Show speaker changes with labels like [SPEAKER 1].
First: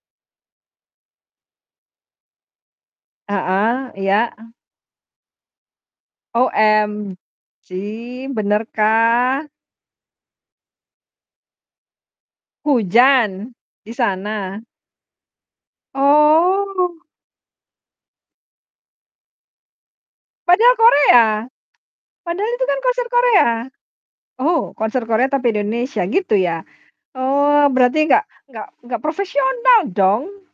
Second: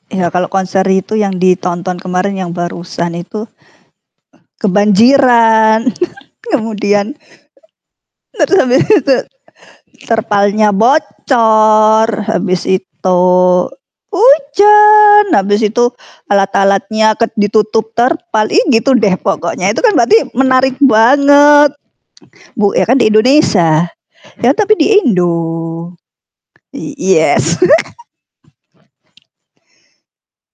[SPEAKER 1] Ya, kalau konser itu yang ditonton kemarin yang barusan itu,
[SPEAKER 2] Heeh, iya, e
[SPEAKER 1] kebanjiran.
[SPEAKER 2] OMG,
[SPEAKER 1] Kemudian terus habis itu
[SPEAKER 2] benerkah?
[SPEAKER 1] terpalnya bocor, habis itu
[SPEAKER 2] Hujan? Di sana?
[SPEAKER 1] hujan, habis itu
[SPEAKER 2] Oh.
[SPEAKER 1] alat-alatnya ked ditutup terpal, ih gitu deh pokoknya, itu kan berarti
[SPEAKER 2] Padahal
[SPEAKER 1] menarik
[SPEAKER 2] Korea,
[SPEAKER 1] banget.
[SPEAKER 2] padahal itu
[SPEAKER 1] Bu
[SPEAKER 2] kan
[SPEAKER 1] ya kan
[SPEAKER 2] konser
[SPEAKER 1] di
[SPEAKER 2] Korea.
[SPEAKER 1] Indonesia, ya
[SPEAKER 2] Oh,
[SPEAKER 1] tapi di
[SPEAKER 2] konser Korea
[SPEAKER 1] Indo.
[SPEAKER 2] tapi Indonesia gitu ya?
[SPEAKER 1] I iyes
[SPEAKER 2] Oh, berarti nggak nggak nggak profesional dong.